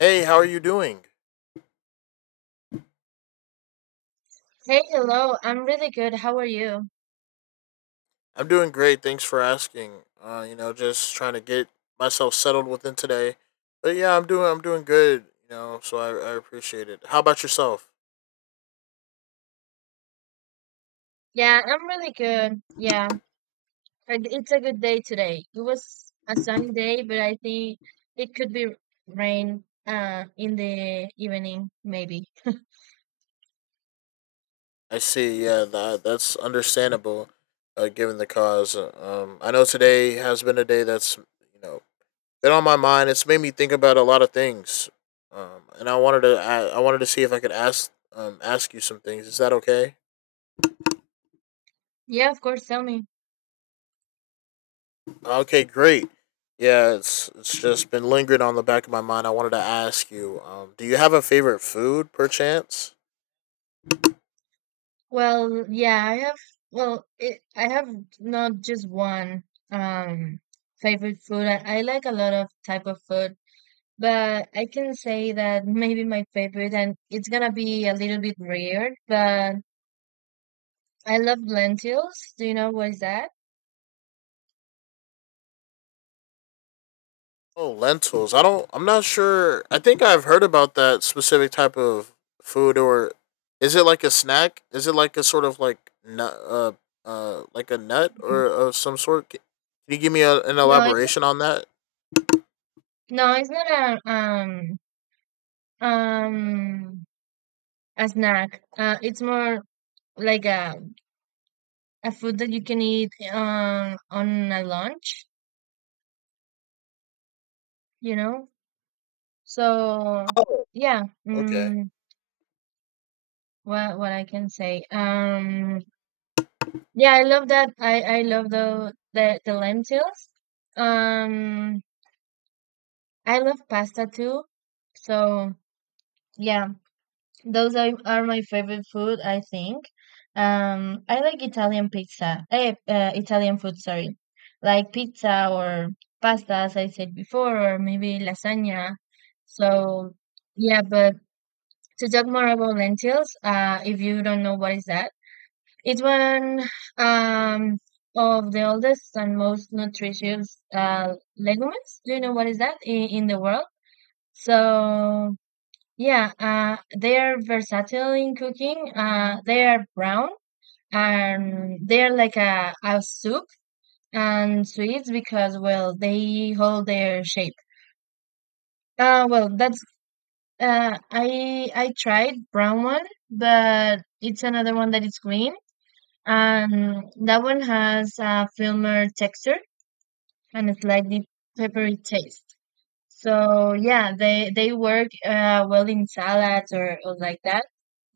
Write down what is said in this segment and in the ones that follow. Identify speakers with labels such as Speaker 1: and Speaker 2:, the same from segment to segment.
Speaker 1: Hey, how are you doing?
Speaker 2: Hey, hello. I'm really good. How are you?
Speaker 1: I'm doing great. Thanks for asking. You know, just trying to get myself settled within today. But yeah, I'm doing good, you know, so I appreciate it. How about yourself?
Speaker 2: Yeah, I'm really good. Yeah, and it's a good day today. It was a sunny day, but I think it could be rain in the evening maybe.
Speaker 1: I see. Yeah, that's understandable given the cause. I know today has been a day that's, you know, been on my mind. It's made me think about a lot of things. And I wanted to see if I could ask you some things. Is that okay?
Speaker 2: Yeah, of course, tell me.
Speaker 1: Okay, great. Yeah, it's just been lingering on the back of my mind. I wanted to ask you, do you have a favorite food, perchance?
Speaker 2: Well, yeah, I have not just one um favorite food. I like a lot of type of food, but I can say that maybe my favorite and it's gonna be a little bit weird, but I love lentils. Do you know what is that?
Speaker 1: Oh, lentils. I don't. I'm not sure. I think I've heard about that specific type of food, or is it like a snack? Is it like a sort of like nut, like a nut
Speaker 2: Mm.
Speaker 1: or of some sort? Can you give me an
Speaker 2: No, it's not,
Speaker 1: elaboration on that?
Speaker 2: no, it's not a um a snack. It's more like a food that you can eat on a lunch. You know. So
Speaker 1: Oh,
Speaker 2: yeah.
Speaker 1: okay.
Speaker 2: What I can say? Yeah, I love that. I love the lentils. Um. I love pasta too. So yeah. Those are my favorite food, I think. I like Italian pizza. Italian food, sorry. Like pizza or pasta, as I said before, or maybe lasagna. So, yeah, but to talk more about lentils, if you don't know what is that, it's one um of the oldest and most nutritious legumes. Do you know what is that in the world? So yeah, they are versatile in cooking. They are brown and they are like a soup and sweets because well they hold their shape. Well that's I tried brown one, but it's another one that is green and that one has a firmer texture and a slightly peppery taste. So yeah, they work well in salads or like that.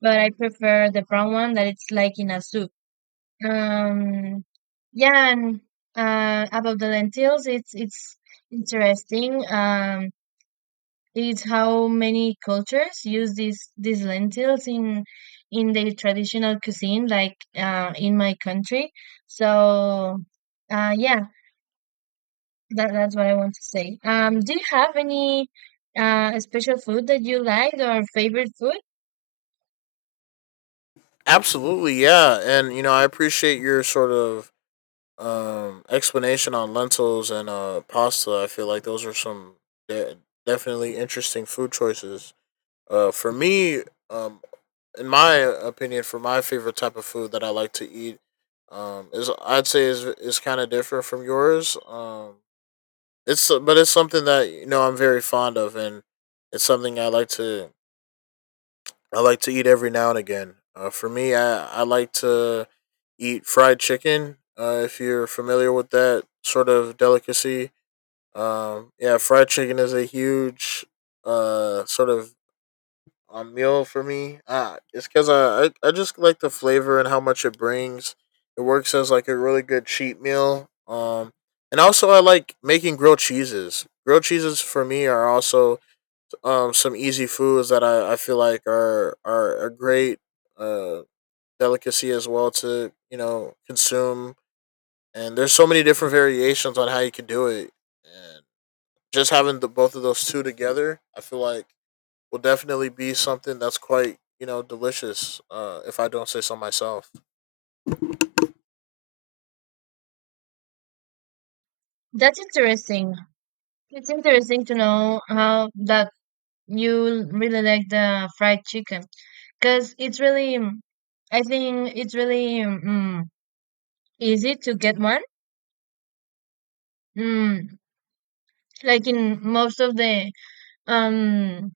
Speaker 2: But I prefer the brown one that it's like in a soup. Um, yeah, and about the lentils, it's interesting. It's how many cultures use these lentils in their traditional cuisine, like in my country. So, yeah. That's what I want to say. Do you have any special food that you like, or favorite food?
Speaker 1: Absolutely, yeah. And you know, I appreciate your sort of explanation on lentils and pasta. I feel like those are some de- definitely interesting food choices for me um in my opinion. For my favorite type of food that I like to eat is I'd say is kind of different from yours it's something that you know I'm very fond of, and it's something I like to eat every now and again. For me, I like to eat fried chicken. If you're familiar with that sort of delicacy, yeah, fried chicken is a huge sort of meal for me. Ah, it's because I just like the flavor and how much it brings. It works as like a really good cheat meal. And also, I like making grilled cheeses. Grilled cheeses for me are also some easy foods that I feel like are a great uh delicacy as well to you know consume, and there's so many different variations on how you can do it, and just having the both of those two together I feel like will definitely be something that's quite you know delicious if I don't say so myself.
Speaker 2: That's interesting. It's interesting to know how that you really like the fried chicken because it's really, I think it's really easy to get one. Mm, like in most of the um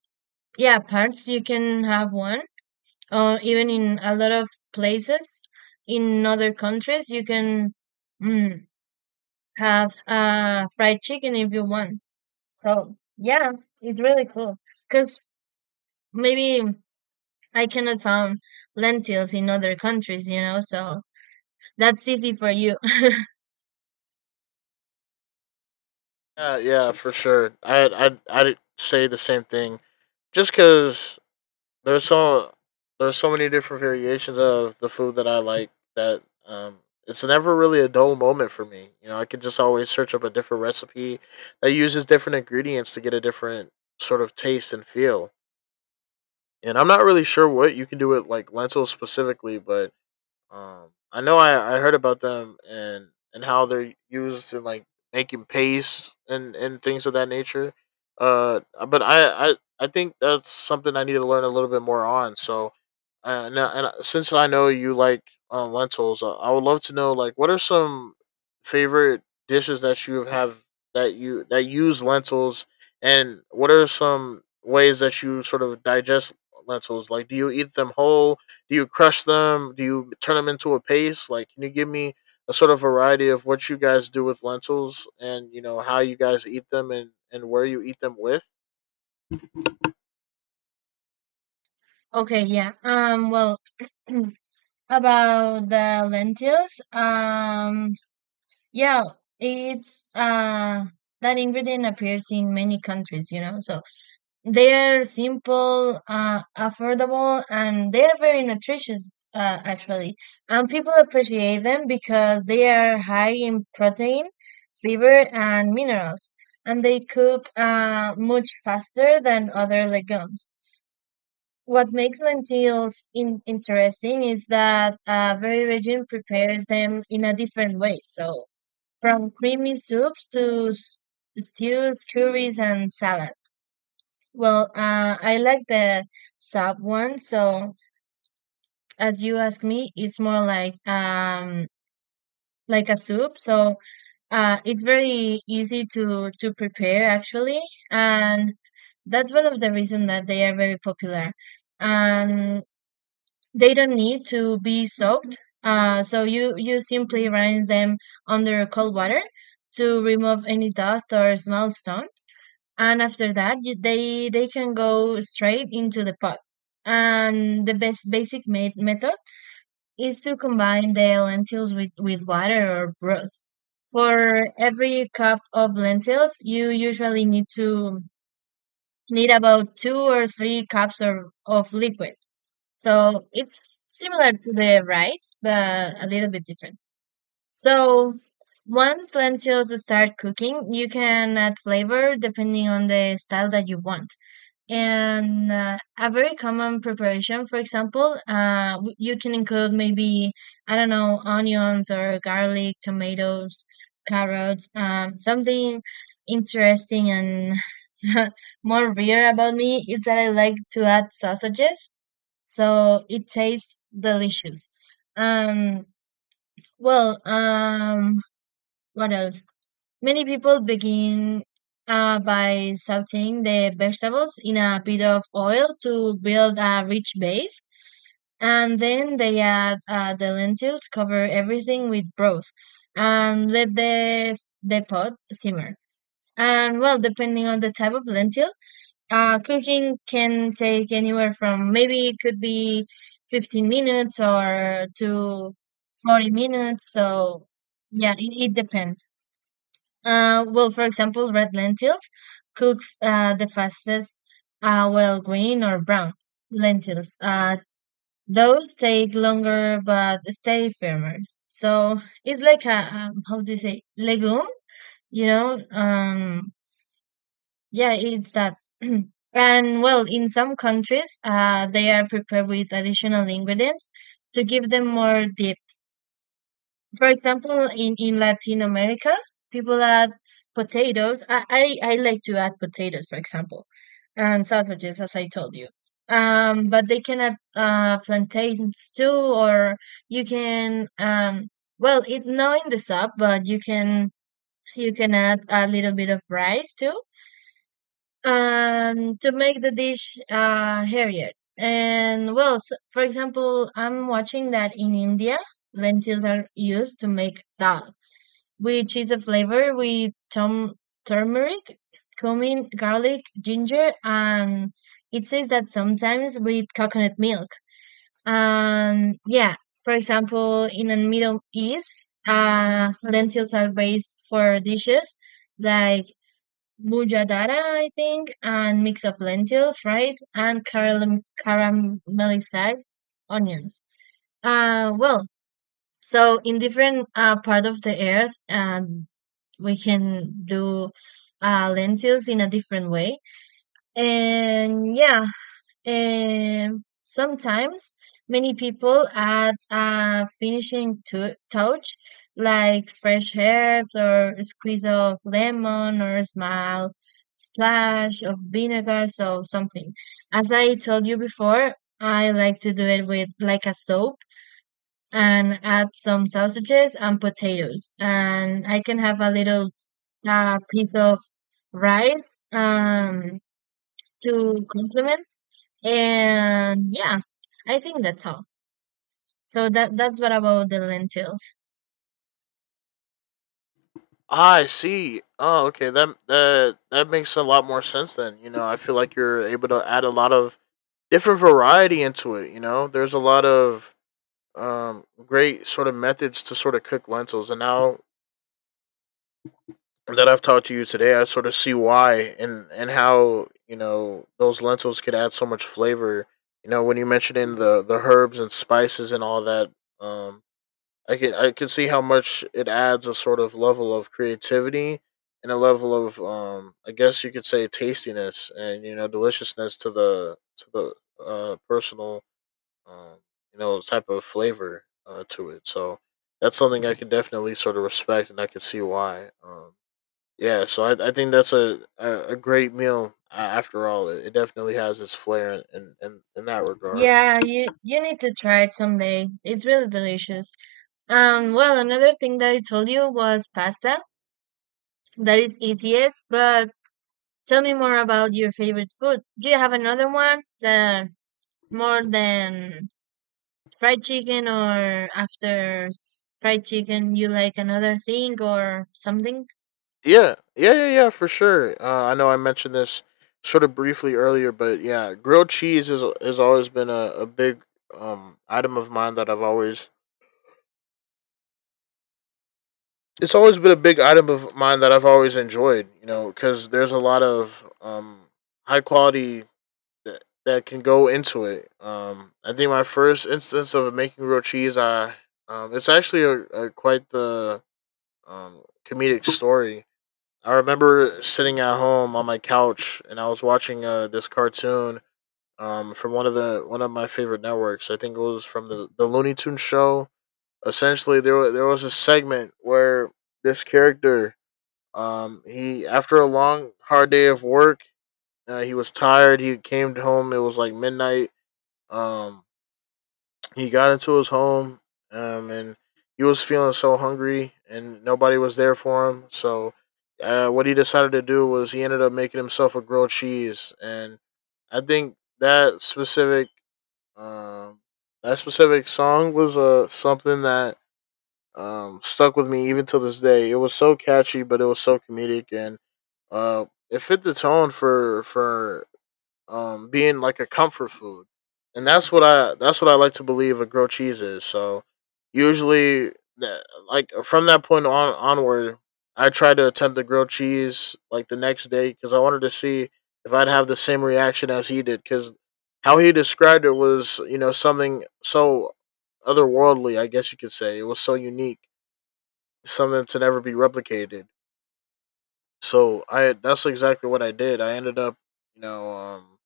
Speaker 2: yeah parts you can have one, or even in a lot of places in other countries you can. Mm, have fried chicken if you want. So yeah, it's really cool because maybe I cannot find lentils in other countries, you know. So that's easy for you.
Speaker 1: Yeah, yeah, for sure. I'd say the same thing just because There's so there's so many different variations of the food that I like that um it's never really a dull moment for me. You know, I can just always search up a different recipe that uses different ingredients to get a different sort of taste and feel. And I'm not really sure what you can do with like lentils specifically, but I, know I heard about them and how they're used in like making paste and things of that nature. Uh, but I think that's something I need to learn a little bit more on. So, and since I know you like lentils, I would love to know like what are some favorite dishes that you have that use lentils, and what are some ways that you sort of digest lentils? Like, do you eat them whole? Do you crush them? Do you turn them into a paste? Like, can you give me a sort of variety of what you guys do with lentils, and you know how you guys eat them and where you eat them with?
Speaker 2: Okay, yeah. Well, about the lentils, yeah, it's that ingredient appears in many countries, you know. So they're simple, affordable, and they're very nutritious, actually. And people appreciate them because they are high in protein, fiber, and minerals, and they cook much faster than other legumes. What makes lentils interesting is that very region prepares them in a different way. So, from creamy soups to stews, curries, and salads. Well, I like the sub one. So, as you ask me, it's more like a soup. So, it's very easy to prepare actually, and that's one of the reasons that they are very popular. Um, they don't need to be soaked. So you simply rinse them under cold water to remove any dust or small stone. And after that, they can go straight into the pot, and the best basic method is to combine the lentils with water or broth. For every cup of lentils you usually need about two or three cups of liquid, so it's similar to the rice but a little bit different. So once lentils start cooking, you can add flavor depending on the style that you want. And a very common preparation, for example, you can include, maybe, I don't know, onions or garlic, tomatoes, carrots, something interesting. And more rare about me is that I like to add sausages, so it tastes delicious. um, well, what else? Many people begin by sauteing the vegetables in a bit of oil to build a rich base, and then they add the lentils, cover everything with broth, and let the pot simmer. And well, depending on the type of lentil, cooking can take anywhere from, maybe it could be, 15 minutes or to 40 minutes. So yeah, it depends. Well, for example, red lentils cook the fastest, while green or brown lentils, those take longer but stay firmer. So it's like a, how do you say, legume, you know? Yeah, it's that. And well, in some countries, they are prepared with additional ingredients to give them more depth. For example, in Latin America, people add potatoes. I like to add potatoes, for example, and sausages, as I told you. But they can add plantains too. Or you can, well, it not in the soup, but you can add a little bit of rice too, to make the dish heavier. And well, s for example, I'm watching that in India, lentils are used to make dal, which is a flavor with tom turmeric, cumin, garlic, ginger, and it says that sometimes with coconut milk. And yeah, for example, in the Middle East, lentils are based for dishes like mujadara, I think, and mix of lentils, right, and caramelized onions. Well, so in different part of the earth, we can do lentils in a different way. And yeah, and sometimes many people add a finishing touch, like fresh herbs or a squeeze of lemon or a small splash of vinegar, so something. As I told you before, I like to do it with like a soap and add some sausages and potatoes. And I can have a little piece of rice to complement. And yeah, I think that's all. So that's what about the lentils.
Speaker 1: Ah, I see. Oh, okay. That makes a lot more sense then. You know, I feel like you're able to add a lot of different variety into it. You know, there's a lot of great sort of methods to sort of cook lentils, and now that I've taught you today, I sort of see why and how you know those lentils could add so much flavor. You know, when you mentioned in the herbs and spices and all that, um, I can see how much it adds a sort of level of creativity, and a level of I guess you could say tastiness and you know deliciousness to the personal um you know type of flavor to it. So that's something I could definitely sort of respect and I could see why. Yeah, so I think that's a great meal after all. It definitely has its flair in that regard.
Speaker 2: Yeah, you need to try it someday, it's really delicious. Well, another thing that I told you was pasta, that is easiest. But tell me more about your favorite food. Do you have another one that, more than fried chicken, or after fried chicken, you like another thing or something?
Speaker 1: Yeah, for sure. I know I mentioned this sort of briefly earlier, but yeah, grilled cheese is, has always been a big item of mine that I've always. It's always been a big item of mine that I've always enjoyed, you know, because there's a lot of high quality that that can go into it. I think my first instance of making real cheese, I it's actually a quite the comedic story. I remember sitting at home on my couch and I was watching this cartoon from one of my favorite networks. I think it was from the Looney Tunes show. Essentially, there was a segment where this character, he after a long hard day of work, he was tired. He came home. It was like midnight um, he got into his home, and he was feeling so hungry, and nobody was there for him. So, what he decided to do was he ended up making himself a grilled cheese, and I think that um, that specific song was something that stuck with me even till this day. It was so catchy, but it was so comedic, and it fit the tone for being like a comfort food, and that's what I like to believe a grilled cheese is. So usually, that, like from that point on onward, I tried to attempt the grilled cheese like the next day because I wanted to see if I'd have the same reaction as he did. Because how he described it was, you know, something so otherworldly, I guess you could say. It was so unique, something to never be replicated. So I that's exactly what I did. I ended up, you know,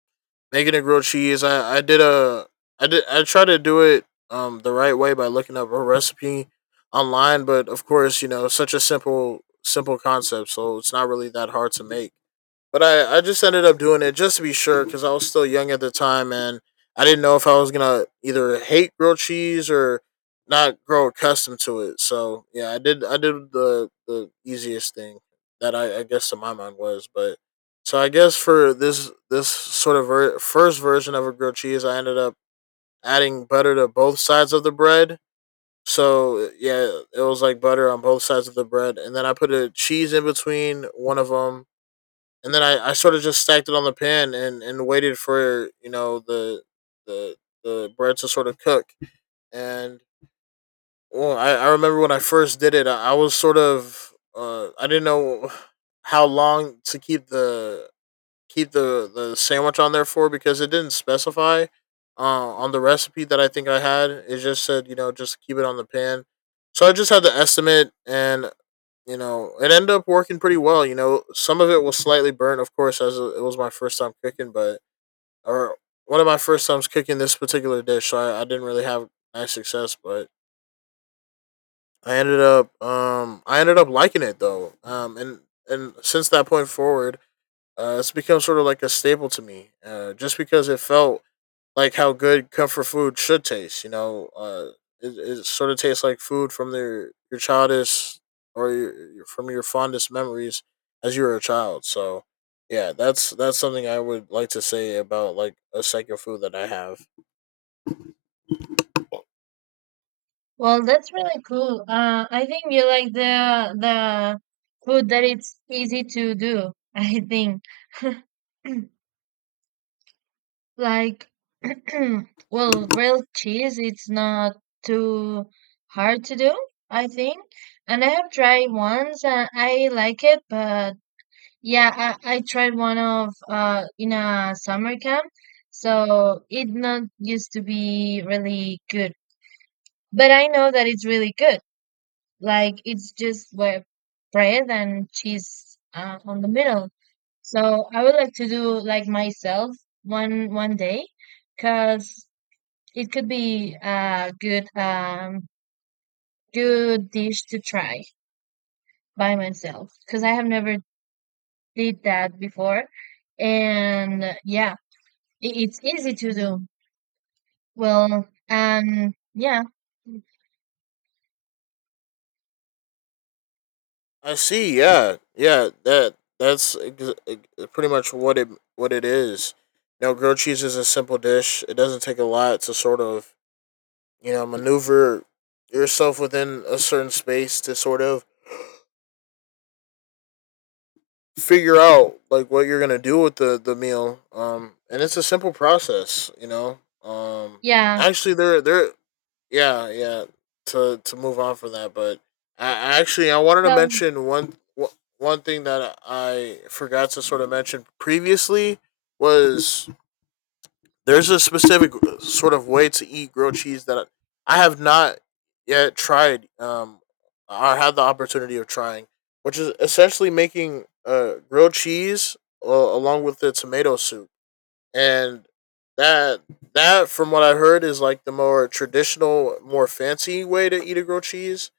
Speaker 1: making a grilled cheese. I did a I did I try to do it the right way by looking up a recipe online, but of course you know such a simple concept, so it's not really that hard to make. But I just ended up doing it just to be sure because I was still young at the time, and I didn't know if I was gonna either hate grilled cheese or not grow accustomed to it. So yeah, I did the easiest thing that I guess to my mind was. But so I guess for this first version of a grilled cheese, I ended up adding butter to both sides of the bread. So yeah, it was like butter on both sides of the bread, and then I put a cheese in between one of them, and then I sort of just stacked it on the pan, and waited for you know the the bread to sort of cook. And well, I remember when I first did it, I was sort of I didn't know how long to keep the sandwich on there for because it didn't specify on the recipe that I think I had. It just said you know just keep it on the pan, so I just had to estimate, and you know, it ended up working pretty well. You know, some of it was slightly burnt, of course, as it was my first time cooking, but or one of my first times cooking this particular dish, so I didn't really have nice success. But I ended up liking it though, and since that point forward, it's become sort of like a staple to me, just because it felt like how good comfort food should taste. You know, it, it sort of tastes like food from their your childish or from your fondest memories as you were a child. So yeah, that's something I would like to say about like a second food that I have.
Speaker 2: Well, that's really cool. I think you like the food that it's easy to do. I think like well, real cheese it's not too hard to do, I think. And I have tried once and I like it, but yeah, I tried one of in a summer camp, so it not used to be really good. But I know that it's really good. Like it's just with bread and cheese on the middle. So I would like to do like myself one day, cause it could be a good good dish to try by myself, cause I have never did that before, and yeah, it's easy to do. Well, and yeah,
Speaker 1: I see. Yeah, yeah. That's pretty much what it is. You know, grilled cheese is a simple dish. It doesn't take a lot to sort of you know maneuver yourself within a certain space to sort of figure out like what you're gonna do with the meal. And it's a simple process, you know.
Speaker 2: yeah.
Speaker 1: Actually, there there Yeah, yeah, to move on from that, but I actually I wanted to
Speaker 2: So
Speaker 1: mention one thing that I forgot to sort of mention previously. Was there's a specific sort of way to eat grilled cheese that I have not yet tried, or had the opportunity of trying, which is essentially making grilled cheese along with the tomato soup. And that that, from what I heard, is like the more traditional, more fancy way to eat a grilled cheese,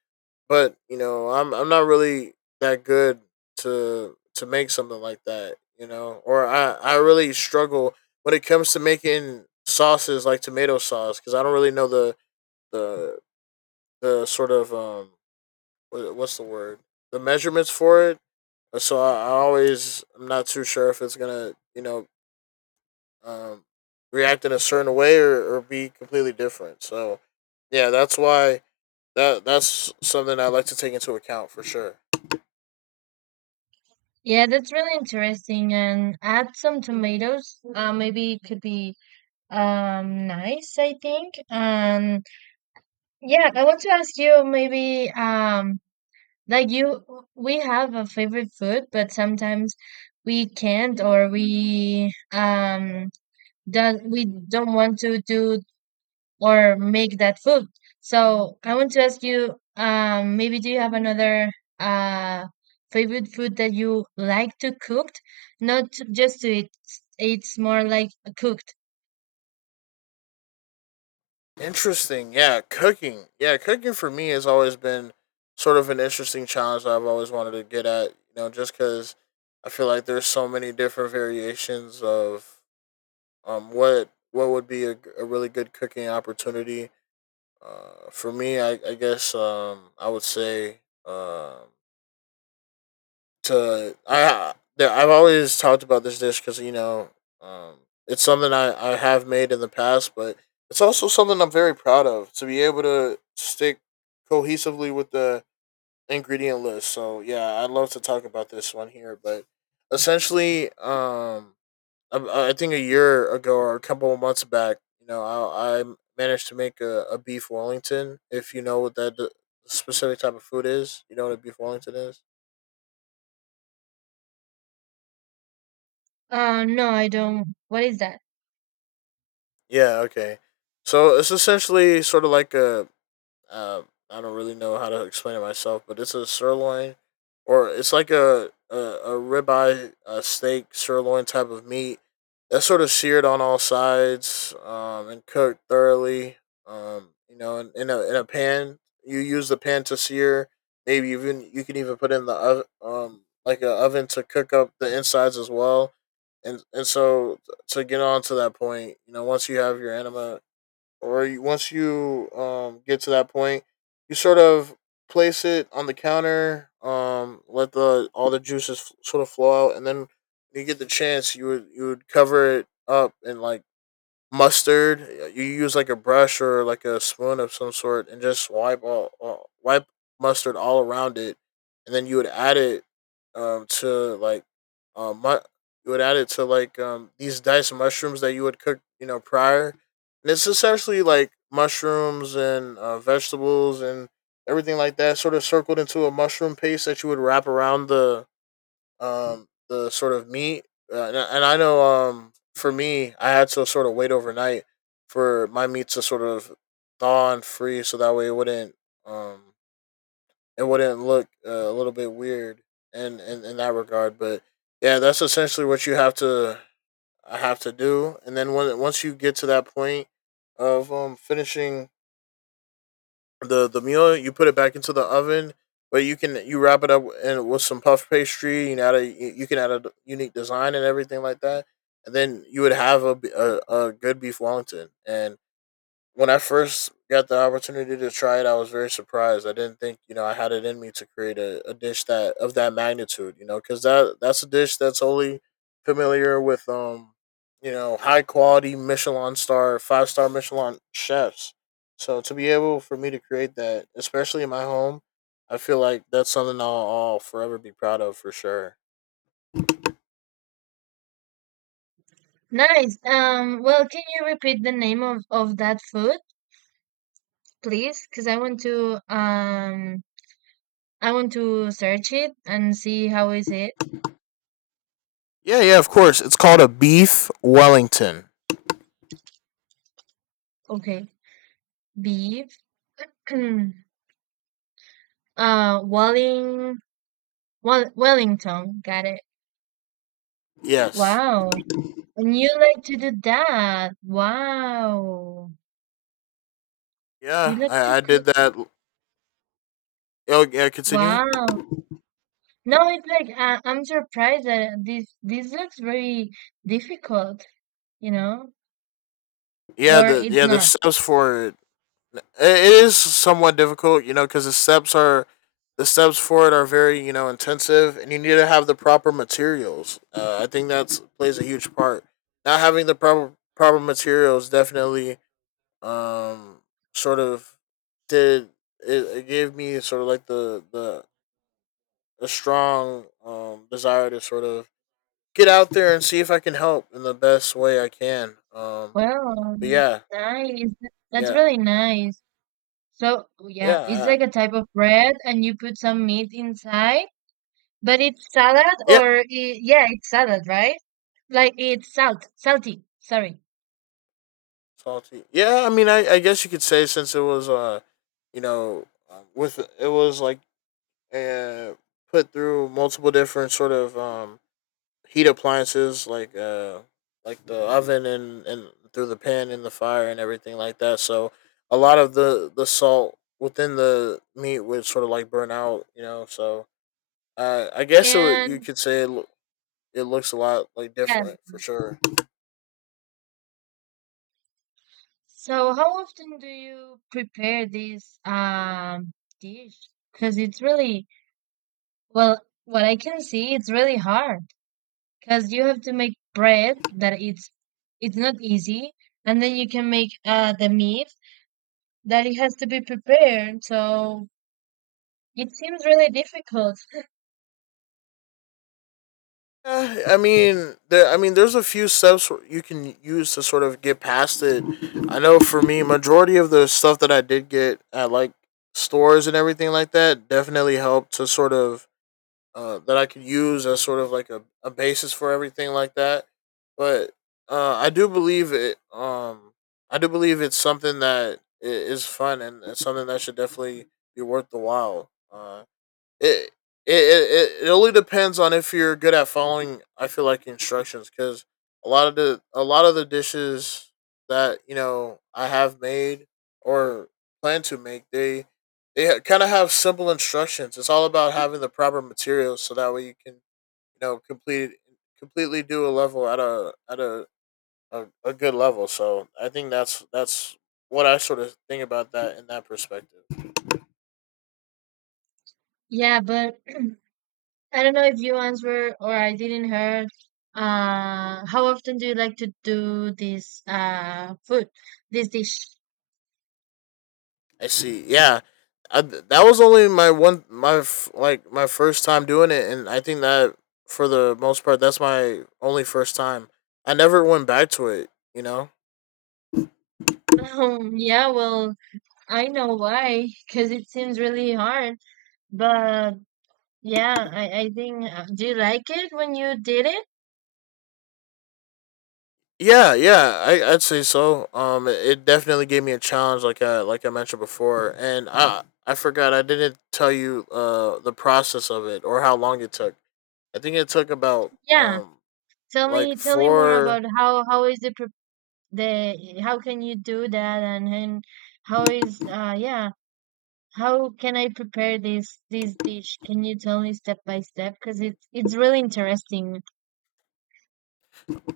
Speaker 1: but you know, I'm not really that good to make something like that, you know. Or I really struggle when it comes to making sauces like tomato sauce, because I don't really know the the sort of wha- what's the word, the measurements for it. So I always, I'm not too sure if it's gonna, you know, um react in a certain way, or be completely different. So yeah, that's why that's something I like to take into account for sure.
Speaker 2: yeah, that's really interesting. And add some tomatoes. Maybe it could be nice, I think. And yeah, I want to ask you, maybe, like you, we have a favorite food but sometimes we can't, or we don't want to do or make that food. So I want to ask you, maybe do you have another uh favorite food that you like to cook, not just to eat, it's more like cooked?
Speaker 1: Interesting. Yeah, cooking. Yeah, cooking for me has always been sort of an interesting challenge that I've always wanted to get at, you know, just because I feel like there's so many different variations of what would be a, a really good cooking opportunity. For me, I guess, I would say, um, I've always talked about this dish because, you know, um, it's something I have made in the past, but it's also something I'm very proud of to be able to stick cohesively with the ingredient list. So yeah, I'd love to talk about this one here. But essentially, I think a year ago or a couple of months back, you know, I managed to make a beef Wellington. If you know what that specific type of food is, you know what a beef Wellington is.
Speaker 2: No, I don't. What is that?
Speaker 1: Yeah, okay. So it's essentially sort of like a, uh, I don't really know how to explain it myself, but it's a sirloin, or it's like a ribeye, a steak sirloin type of meat that's sort of seared on all sides, and cooked thoroughly. You know, in a pan, you use the pan to sear. Maybe even you can even put in the like an oven to cook up the insides as well. And so to get on to that point, you know, once you have your anima, or you, once you get to that point, you sort of place it on the counter, let the all the juices sort of flow out, and then when you get the chance, you would cover it up and like mustard. You use like a brush or like a spoon of some sort, and just wipe all wipe mustard all around it, and then you would add it to like, um mu- you would add it to like these diced mushrooms that you would cook, you know, prior, and it's essentially like mushrooms and, vegetables and everything like that, sort of circled into a mushroom paste that you would wrap around the sort of meat. And I know, for me I had to sort of wait overnight for my meat to sort of thaw and free so that way it wouldn't, um it wouldn't look, a little bit weird in, in that regard. But yeah, that's essentially what you have to, I have to do. And then when once you get to that point of finishing the meal, you put it back into the oven, but you can you wrap it up and with some puff pastry. You know, add a, you can add a unique design and everything like that, and then you would have a good beef Wellington. And when I first got the opportunity to try it, I was very surprised. I didn't think, you know, I had it in me to create a dish that of that magnitude. You know, because that that's a dish that's only familiar with, you know, high quality Michelin star, five-star Michelin chefs. So to be able for me to create that, especially in my home, I feel like that's something I'll forever be proud of for sure.
Speaker 2: Nice. Well, can you repeat the name of that food, please? Because I want to search it and see how is it.
Speaker 1: Yeah, yeah, of course. It's called a beef Wellington.
Speaker 2: Okay. Beef. Walling Well Wellington. Got it.
Speaker 1: Yes.
Speaker 2: Wow. And you like to do that. Wow. You
Speaker 1: Yeah,
Speaker 2: like to
Speaker 1: I
Speaker 2: cook.
Speaker 1: did that. Oh, yeah, continue.
Speaker 2: Wow. No, it's like I'm surprised that this looks very difficult, you know? Or it's
Speaker 1: Yeah the
Speaker 2: not.
Speaker 1: steps for it, it is somewhat difficult, you know, because the steps for it are very, you know, intensive, and you need to have the proper materials. I think that's plays a huge part. Not having the proper proper materials definitely, um sort of did, it gave me sort of like the a strong desire to sort of get out there and see if I can help in the best way I can.
Speaker 2: Well,
Speaker 1: But yeah,
Speaker 2: nice. That's
Speaker 1: yeah,
Speaker 2: really nice. So, yeah, it's
Speaker 1: yeah.
Speaker 2: like
Speaker 1: I,
Speaker 2: a type of bread and you put some meat inside, but it's salad
Speaker 1: yeah,
Speaker 2: or I yeah, it's salad, right? Like it's salty, sorry.
Speaker 1: Salty. Yeah, I mean, I guess you could say, since it was, you know, with it was like, uh put through multiple different sort of heat appliances like, like the oven and through the pan and the fire and everything like that. So a lot of the salt within the meat would sort of like burn out, you know. So, I guess it, you
Speaker 2: And
Speaker 1: could say it, it looks a lot like
Speaker 2: yeah,
Speaker 1: different for sure.
Speaker 2: so how often do you prepare this dish? Because it's really, well, what I can see, it's really hard because you have to make bread that it's not easy, and then you can make the meat that it has to be prepared. So it seems really difficult.
Speaker 1: Yeah, I mean, there. I mean, there's a few steps you can use to sort of get past it. I know for me, majority of the stuff that I did get at like stores and everything like that definitely helped to sort of, that I could use as sort of like a basis for everything like that. But, I do believe it. I do believe it's something that is fun and it's something that should definitely be worth the while. It, it only depends on if you're good at following. I feel like instructions, because a lot of the dishes that, you know, I have made or plan to make, they kind of have simple instructions. It's all about having the proper materials, so that way you can, you know, complete completely do a level at a good level. So I think that's what I sort of think about that in that perspective.
Speaker 2: Yeah, but I don't know if you answer or I didn't heard. How often do you like to do this food, this dish?
Speaker 1: I see. Yeah, I, that was only my one my like my first time doing it, and I think that for the most part, that's my only first time. I never went back to it. You know.
Speaker 2: Yeah, well, I know why, because it seems really hard. But yeah, I think, do you like it when you did it?
Speaker 1: Yeah, yeah, I I'd say so. It, it definitely gave me a challenge, like I mentioned before, and I forgot I didn't tell you, the process of it or how long it took. I think it took about
Speaker 2: Yeah, tell me
Speaker 1: like
Speaker 2: tell me more about
Speaker 1: four.
Speaker 2: how is the pre- the how can you do that, and how is yeah how can I prepare this dish? Can you tell me step by step? Because it's really interesting.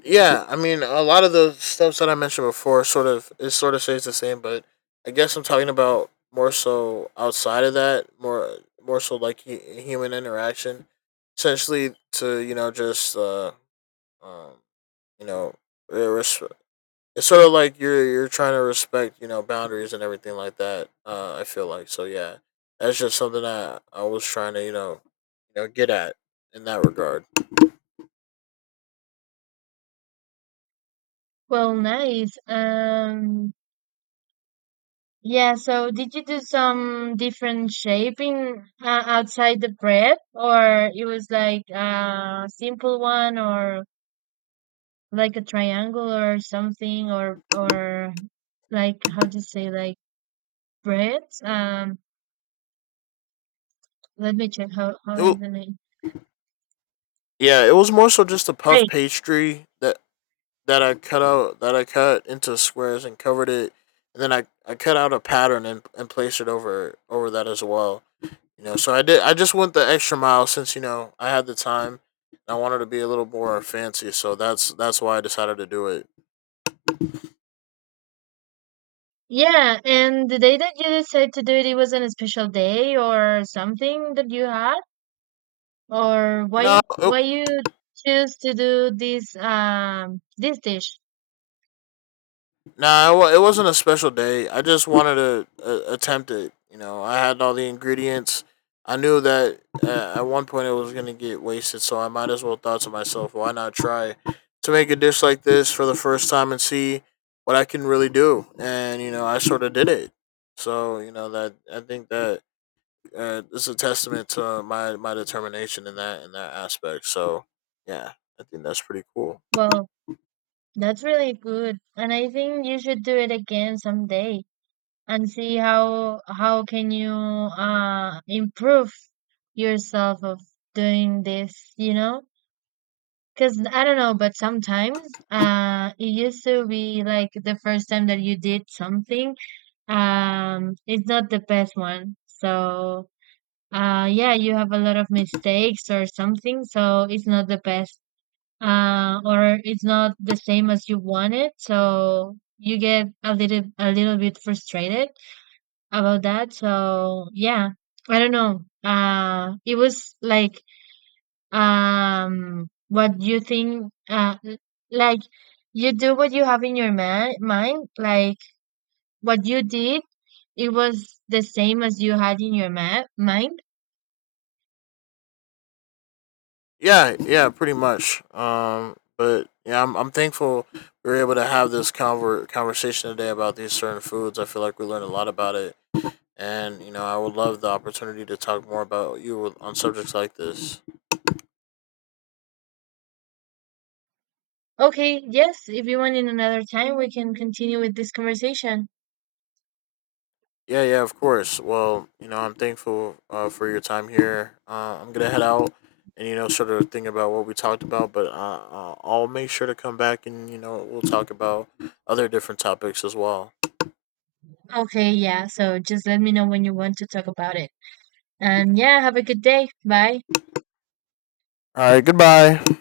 Speaker 1: Yeah, I mean, a lot of the steps that I mentioned before sort of it sort of stays the same, but I guess I'm talking about more so outside of that, more more so like, human interaction, essentially to, you know, just, um, you know, re- res- it's sort of like you're trying to respect, you know, boundaries and everything like that. I feel like so yeah, that's just something that I was trying to, you know, you know get at in that regard.
Speaker 2: Well, nice. Yeah. So, did you do some different shaping outside the bread, or it was like a simple one, or like a triangle, or something, or like how to say like bread? Let me check how
Speaker 1: It,
Speaker 2: is the name.
Speaker 1: yeah, it was more so just a puff pastry that that I cut out, that I cut into squares and covered it, and then I cut out a pattern and placed it over over that as well. You know, so I did. I just went the extra mile since, you know, I had the time. I wanted to be a little more fancy, so that's why I decided to do it.
Speaker 2: Yeah, and the day that you decided to do it, it wasn't a special day or something that you had, or why
Speaker 1: No,
Speaker 2: why you choose to do this dish?
Speaker 1: Nah, it, wasn't a special day. I just wanted to, attempt it. You know, I had all the ingredients. I knew that, at one point it was going to get wasted, so I might as well thought to myself, why not try to make a dish like this for the first time and see what I can really do? And, you know, I sort of did it. So, you know, that I think that, it's a testament to my, my determination in that aspect. So, yeah, I think that's pretty cool.
Speaker 2: Well, that's really good, and I think you should do it again someday and see how can you improve yourself of doing this, you know? Because I don't know, but sometimes it used to be like the first time that you did something, it's not the best one. So, yeah, you have a lot of mistakes or something, so it's not the best, or it's not the same as you wanted. So you get a little bit frustrated about that. So yeah, I don't know. It was like, what you think? Like, you do what you have in your mind, like what you did, it was the same as you had in your mind.
Speaker 1: Yeah, yeah, pretty much. But yeah, I'm thankful we were able to have this conversation today about these certain foods. I feel like we learned a lot about it, and you know, I would love the opportunity to talk more about you on subjects like this.
Speaker 2: Okay, yes, if you want in another time we can continue with this conversation.
Speaker 1: Yeah, yeah, of course. Well, you know, I'm thankful, for your time here. I'm gonna head out and, you know, sort of think about what we talked about, but, I'll make sure to come back and, you know, we'll talk about other different topics as well.
Speaker 2: Okay, yeah, so just let me know when you want to talk about it. And yeah, have a good day. Bye.
Speaker 1: All right, goodbye.